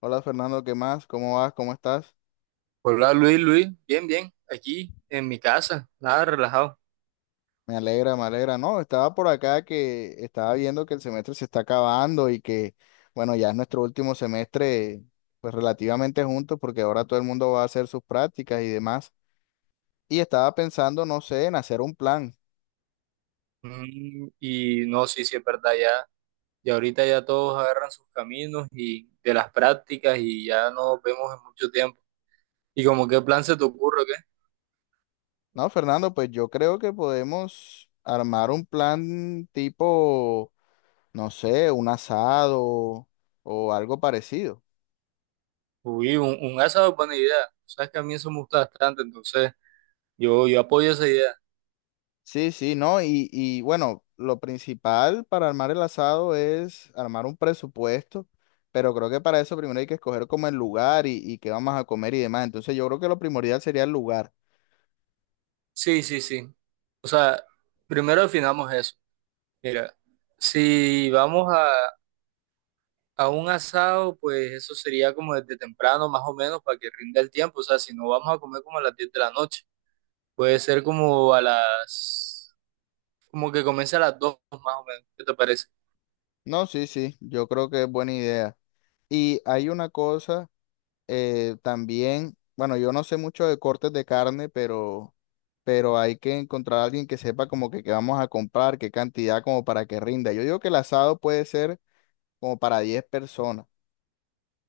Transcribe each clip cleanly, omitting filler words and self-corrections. Hola Fernando, ¿qué más? ¿Cómo vas? ¿Cómo estás? Hola Luis, Luis, bien, bien, aquí en mi casa, nada, relajado. Me alegra, me alegra. No, estaba por acá que estaba viendo que el semestre se está acabando bueno, ya es nuestro último semestre, pues relativamente juntos, porque ahora todo el mundo va a hacer sus prácticas y demás. Y estaba pensando, no sé, en hacer un plan. Mm, y no, sí, sí, es verdad, ya, ya ahorita ya todos agarran sus caminos y de las prácticas y ya no nos vemos en mucho tiempo. ¿Y como qué plan se te ocurre, o qué? No, Fernando, pues yo creo que podemos armar un plan tipo, no sé, un asado o algo parecido. Uy, un asado es buena idea. Sabes que a mí eso me gusta bastante, entonces yo apoyo esa idea. Sí, sí, ¿no? Y bueno, lo principal para armar el asado es armar un presupuesto, pero creo que para eso primero hay que escoger como el lugar y qué vamos a comer y demás. Entonces yo creo que lo primordial sería el lugar. Sí, sí, sí. O sea, primero definamos eso. Mira, si vamos a A un asado, pues eso sería como desde temprano, más o menos, para que rinda el tiempo. O sea, si no vamos a comer como a las 10 de la noche, puede ser como como que comience a las 2 más o menos. ¿Qué te parece? No, sí, sí, yo creo que es buena idea. Y hay una cosa también, bueno, yo no sé mucho de cortes de carne, pero hay que encontrar a alguien que sepa como que qué vamos a comprar, qué cantidad, como para que rinda. Yo digo que el asado puede ser como para 10 personas.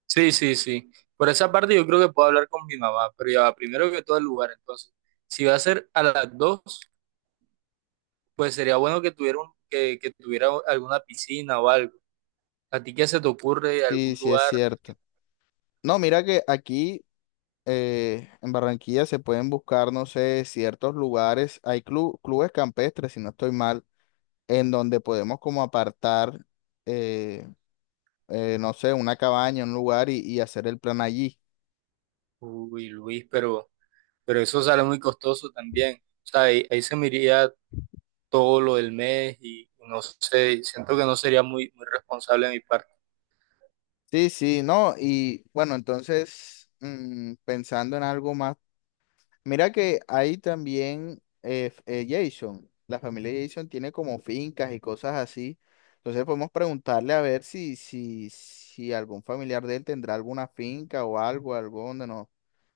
Sí, sí, sí. Por esa parte yo creo que puedo hablar con mi mamá, pero ya va, primero que todo el lugar. Entonces, si va a ser a las dos, pues sería bueno que tuviera, que tuviera alguna piscina o algo. ¿A ti qué se te ocurre Sí, algún sí es lugar? cierto. No, mira que aquí en Barranquilla se pueden buscar, no sé, ciertos lugares. Hay clubes campestres, si no estoy mal, en donde podemos como apartar, eh, no sé, una cabaña, un lugar y hacer el plan allí. Uy, Luis, pero eso sale muy costoso también. O sea, ahí se me iría todo lo del mes y no sé, siento que no sería muy responsable de mi parte. Sí, sí, no. Y bueno, entonces, pensando en algo más. Mira que hay también Jason, la familia Jason tiene como fincas y cosas así. Entonces podemos preguntarle a ver si algún familiar de él tendrá alguna finca o algo, algo donde no,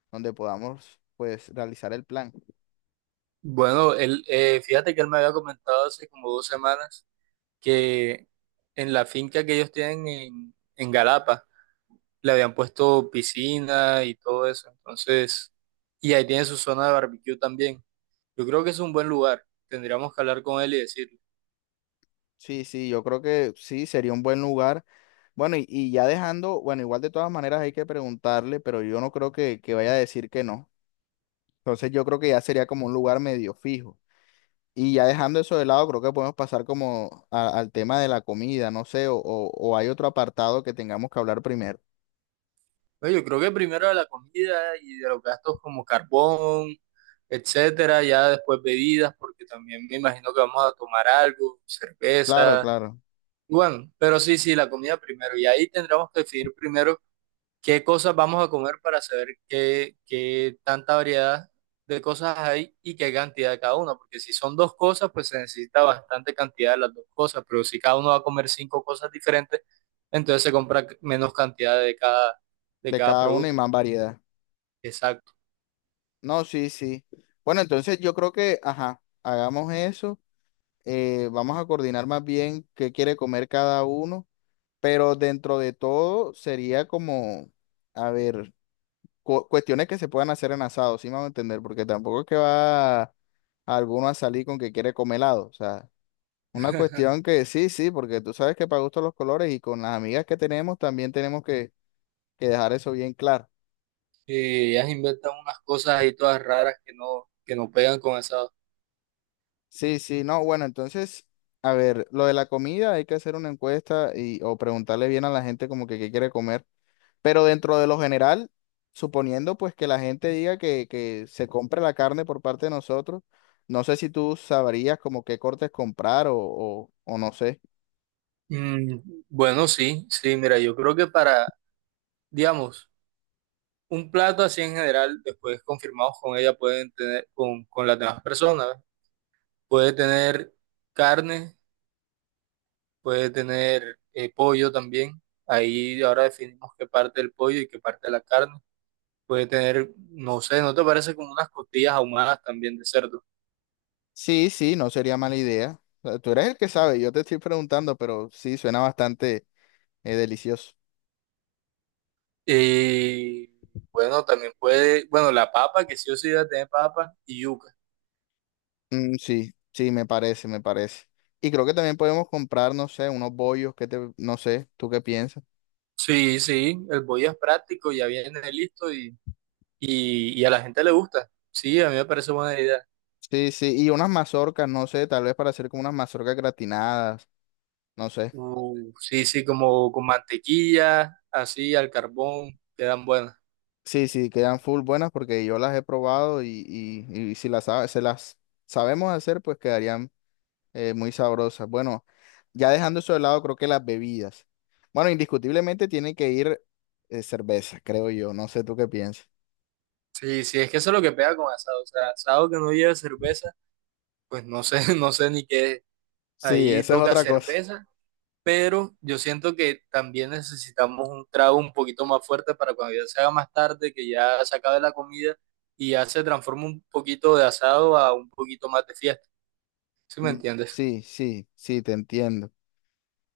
donde podamos pues realizar el plan. Bueno, él, fíjate que él me había comentado hace como dos semanas que en la finca que ellos tienen en Galapa le habían puesto piscina y todo eso, entonces, y ahí tiene su zona de barbecue también. Yo creo que es un buen lugar, tendríamos que hablar con él y decirle. Sí, sí, yo creo que sí, sería un buen lugar. Bueno, y ya dejando, bueno, igual de todas maneras hay que preguntarle, pero yo no creo que vaya a decir que no. Entonces yo creo que ya sería como un lugar medio fijo. Y ya dejando eso de lado, creo que podemos pasar como al tema de la comida, no sé, o hay otro apartado que tengamos que hablar primero. Oye, yo creo que primero de la comida y de los gastos como carbón, etcétera. Ya después bebidas, porque también me imagino que vamos a tomar algo, Claro, cerveza. claro, Bueno, pero sí, sí, la comida primero. Y ahí tendremos que definir primero qué cosas vamos a comer para saber qué tanta variedad de cosas hay y qué cantidad de cada una. Porque si son dos cosas, pues se necesita bastante cantidad de las dos cosas. Pero si cada uno va a comer cinco cosas diferentes, entonces se compra menos cantidad de de cada cada uno y producto. más variedad. Exacto. No, sí, sí. Bueno, entonces yo creo que, ajá, hagamos eso. Vamos a coordinar más bien qué quiere comer cada uno, pero dentro de todo sería como, a ver, cuestiones que se puedan hacer en asado, sí me van a entender, porque tampoco es que va alguno a salir con que quiere comer helado, o sea. Una cuestión que sí, sí, porque tú sabes que para gusto los colores y con las amigas que tenemos también tenemos que dejar eso bien claro. Y ellas inventan unas cosas ahí todas raras que no pegan con esa. Sí, sí, no, bueno, entonces, a ver, lo de la comida hay que hacer una encuesta y o preguntarle bien a la gente como que qué quiere comer, pero dentro de lo general, suponiendo pues que la gente diga que se compre la carne por parte de nosotros, no sé si tú sabrías como qué cortes comprar o no sé. Mm, bueno, sí, sí, mira, yo creo que para, digamos, un plato así en general, después confirmados con ella, pueden tener, con las demás personas, puede tener carne, puede tener pollo también. Ahí ahora definimos qué parte del pollo y qué parte de la carne. Puede tener, no sé, ¿no te parece como unas costillas ahumadas también de cerdo? Sí, sí, no sería mala idea. O sea, tú eres el que sabe, yo te estoy preguntando, pero sí, suena bastante delicioso. Y bueno, también puede, bueno, la papa, que sí o sí debe tener papa y yuca. Mm, sí, sí, me parece, me parece. Y creo que también podemos comprar, no sé, unos bollos, que te, no sé, ¿tú qué piensas? Sí, sí, el bollo es práctico, ya viene listo y a la gente le gusta. Sí, a mí me parece buena idea. Sí, sí, y unas mazorcas, no sé, tal vez para hacer como unas mazorcas gratinadas, no sé. Sí, sí, como con mantequilla, así al carbón, quedan buenas. Sí, sí, quedan full buenas porque yo las he probado y si las, se las sabemos hacer, pues quedarían muy sabrosas. Bueno, ya dejando eso de lado, creo que las bebidas. Bueno, indiscutiblemente tiene que ir cerveza, creo yo. No sé tú qué piensas. Sí, sí, es que eso es lo que pega con asado. O sea, asado que no lleve cerveza, pues no sé, no sé ni qué. Es. Sí, Ahí esa es toca otra cosa. cerveza, pero yo siento que también necesitamos un trago un poquito más fuerte para cuando ya se haga más tarde, que ya se acabe la comida y ya se transforma un poquito de asado a un poquito más de fiesta, ¿sí me Mm. entiendes? Sí, sí, sí, te entiendo.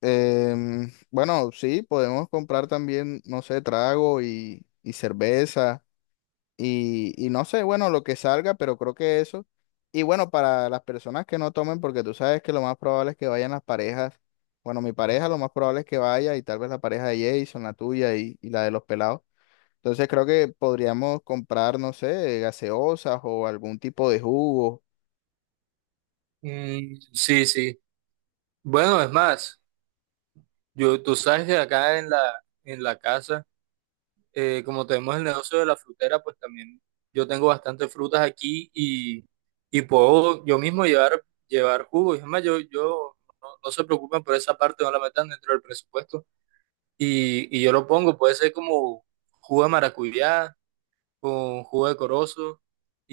Bueno, sí, podemos comprar también, no sé, trago y cerveza. Y no sé, bueno, lo que salga, pero creo que eso. Y bueno, para las personas que no tomen, porque tú sabes que lo más probable es que vayan las parejas. Bueno, mi pareja lo más probable es que vaya y tal vez la pareja de Jason, la tuya y la de los pelados. Entonces creo que podríamos comprar, no sé, gaseosas o algún tipo de jugo. Mm, sí, sí. Bueno, es más, yo, tú sabes que acá en la casa, como tenemos el negocio de la frutera, pues también yo tengo bastantes frutas aquí y puedo yo mismo llevar, llevar jugo. Y es más, yo no, no se preocupen por esa parte, no la metan dentro del presupuesto. Y yo lo pongo, puede ser como jugo de maracuyá con jugo de corozo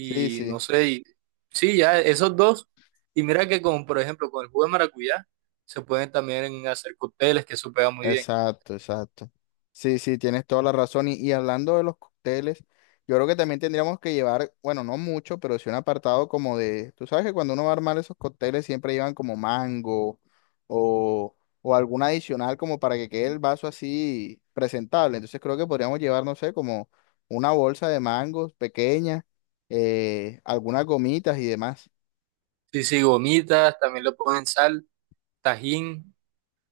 Sí, sí. no sé, sí, ya esos dos. Y mira que con, por ejemplo, con el jugo de maracuyá se pueden también hacer cócteles, que eso pega muy bien. Exacto, exacto. Sí, sí, tienes toda la razón. Y hablando de los cócteles, yo creo que también tendríamos que llevar, bueno, no mucho, pero sí un apartado como de, tú sabes que cuando uno va a armar esos cócteles siempre llevan como mango o, o algún adicional como para que quede el vaso así presentable. Entonces creo que podríamos llevar, no sé, como una bolsa de mangos pequeña, algunas gomitas y demás. Sí, sí, gomitas, también le ponen sal, tajín,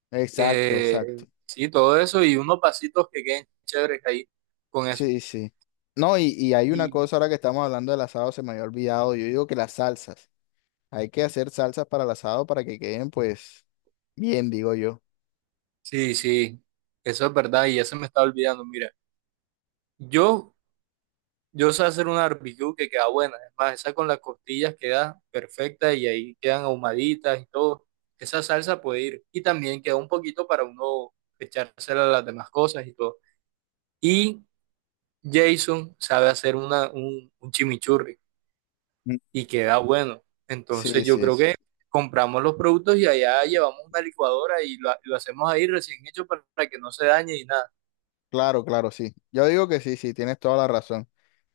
Exacto, eh, exacto. sí, todo eso y unos pasitos que queden chéveres ahí con eso. Sí, sí. No, y hay una Y cosa ahora que estamos hablando del asado, se me había olvidado. Yo digo que las salsas. Hay que hacer salsas para el asado para que queden, pues, bien, digo yo. sí, sí, eso es verdad y ya se me está olvidando. Mira, yo yo sé hacer una barbecue que queda buena. Es más, esa con las costillas queda perfecta y ahí quedan ahumaditas y todo. Esa salsa puede ir. Y también queda un poquito para uno echársela a las demás cosas y todo. Y Jason sabe hacer un chimichurri Mm. y queda bueno. Entonces Sí, yo sí. creo que compramos los productos y allá llevamos una licuadora y lo hacemos ahí recién hecho para que no se dañe y nada. Claro, claro, sí. Yo digo que sí, sí, tienes toda la razón.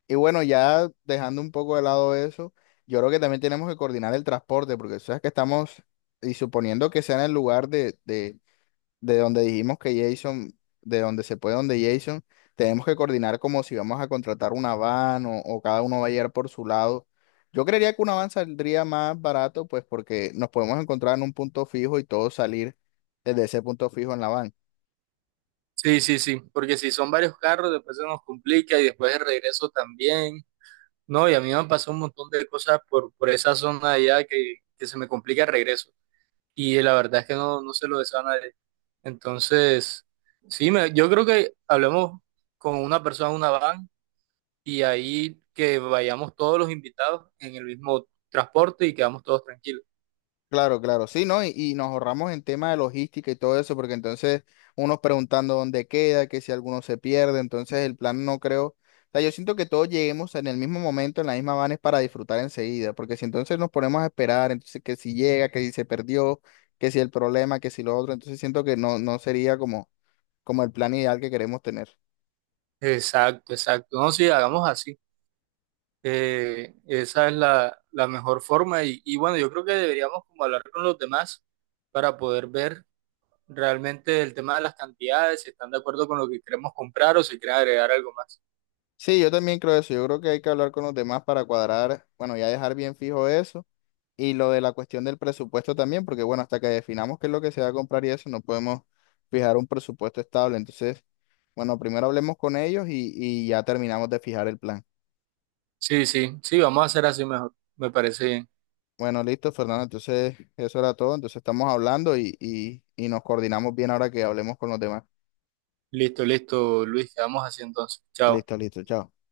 Y bueno, ya dejando un poco de lado eso, yo creo que también tenemos que coordinar el transporte, porque sabes que estamos, y suponiendo que sea en el lugar de donde dijimos que Jason, de donde se puede, donde Jason, tenemos que coordinar como si vamos a contratar una van o cada uno va a llegar por su lado. Yo creería que una van saldría más barato, pues porque nos podemos encontrar en un punto fijo y todos salir desde ese punto fijo en la van. Sí, sí, sí, porque si son varios carros, después se nos complica y después el regreso también. No, y a mí me han pasado un montón de cosas por esa zona de allá que se me complica el regreso. Y la verdad es que no, no se lo deseo a nadie. Entonces, sí, yo creo que hablemos con una persona en una van y ahí que vayamos todos los invitados en el mismo transporte y quedamos todos tranquilos. Claro, claro, sí, ¿no? Y nos ahorramos en tema de logística y todo eso, porque entonces unos preguntando dónde queda, que si alguno se pierde, entonces el plan no creo. O sea, yo siento que todos lleguemos en el mismo momento, en la misma van es para disfrutar enseguida, porque si entonces nos ponemos a esperar, entonces que si llega, que si se perdió, que si el problema, que si lo otro, entonces siento que no, no sería como, como el plan ideal que queremos tener. Exacto, exacto. No, sí, hagamos así. Esa es la mejor forma. Y bueno, yo creo que deberíamos como hablar con los demás para poder ver realmente el tema de las cantidades, si están de acuerdo con lo que queremos comprar o si quieren agregar algo más. Sí, yo también creo eso, yo creo que hay que hablar con los demás para cuadrar, bueno, ya dejar bien fijo eso. Y lo de la cuestión del presupuesto también, porque bueno, hasta que definamos qué es lo que se va a comprar y eso, no podemos fijar un presupuesto estable. Entonces, bueno, primero hablemos con ellos y ya terminamos de fijar el plan. Sí, sí, sí, vamos a hacer así mejor. Me parece bien. Bueno, listo, Fernando. Entonces, eso era todo. Entonces, estamos hablando y nos coordinamos bien ahora que hablemos con los demás. Listo, listo, Luis, quedamos así entonces. Chao. Listo, listo, chao.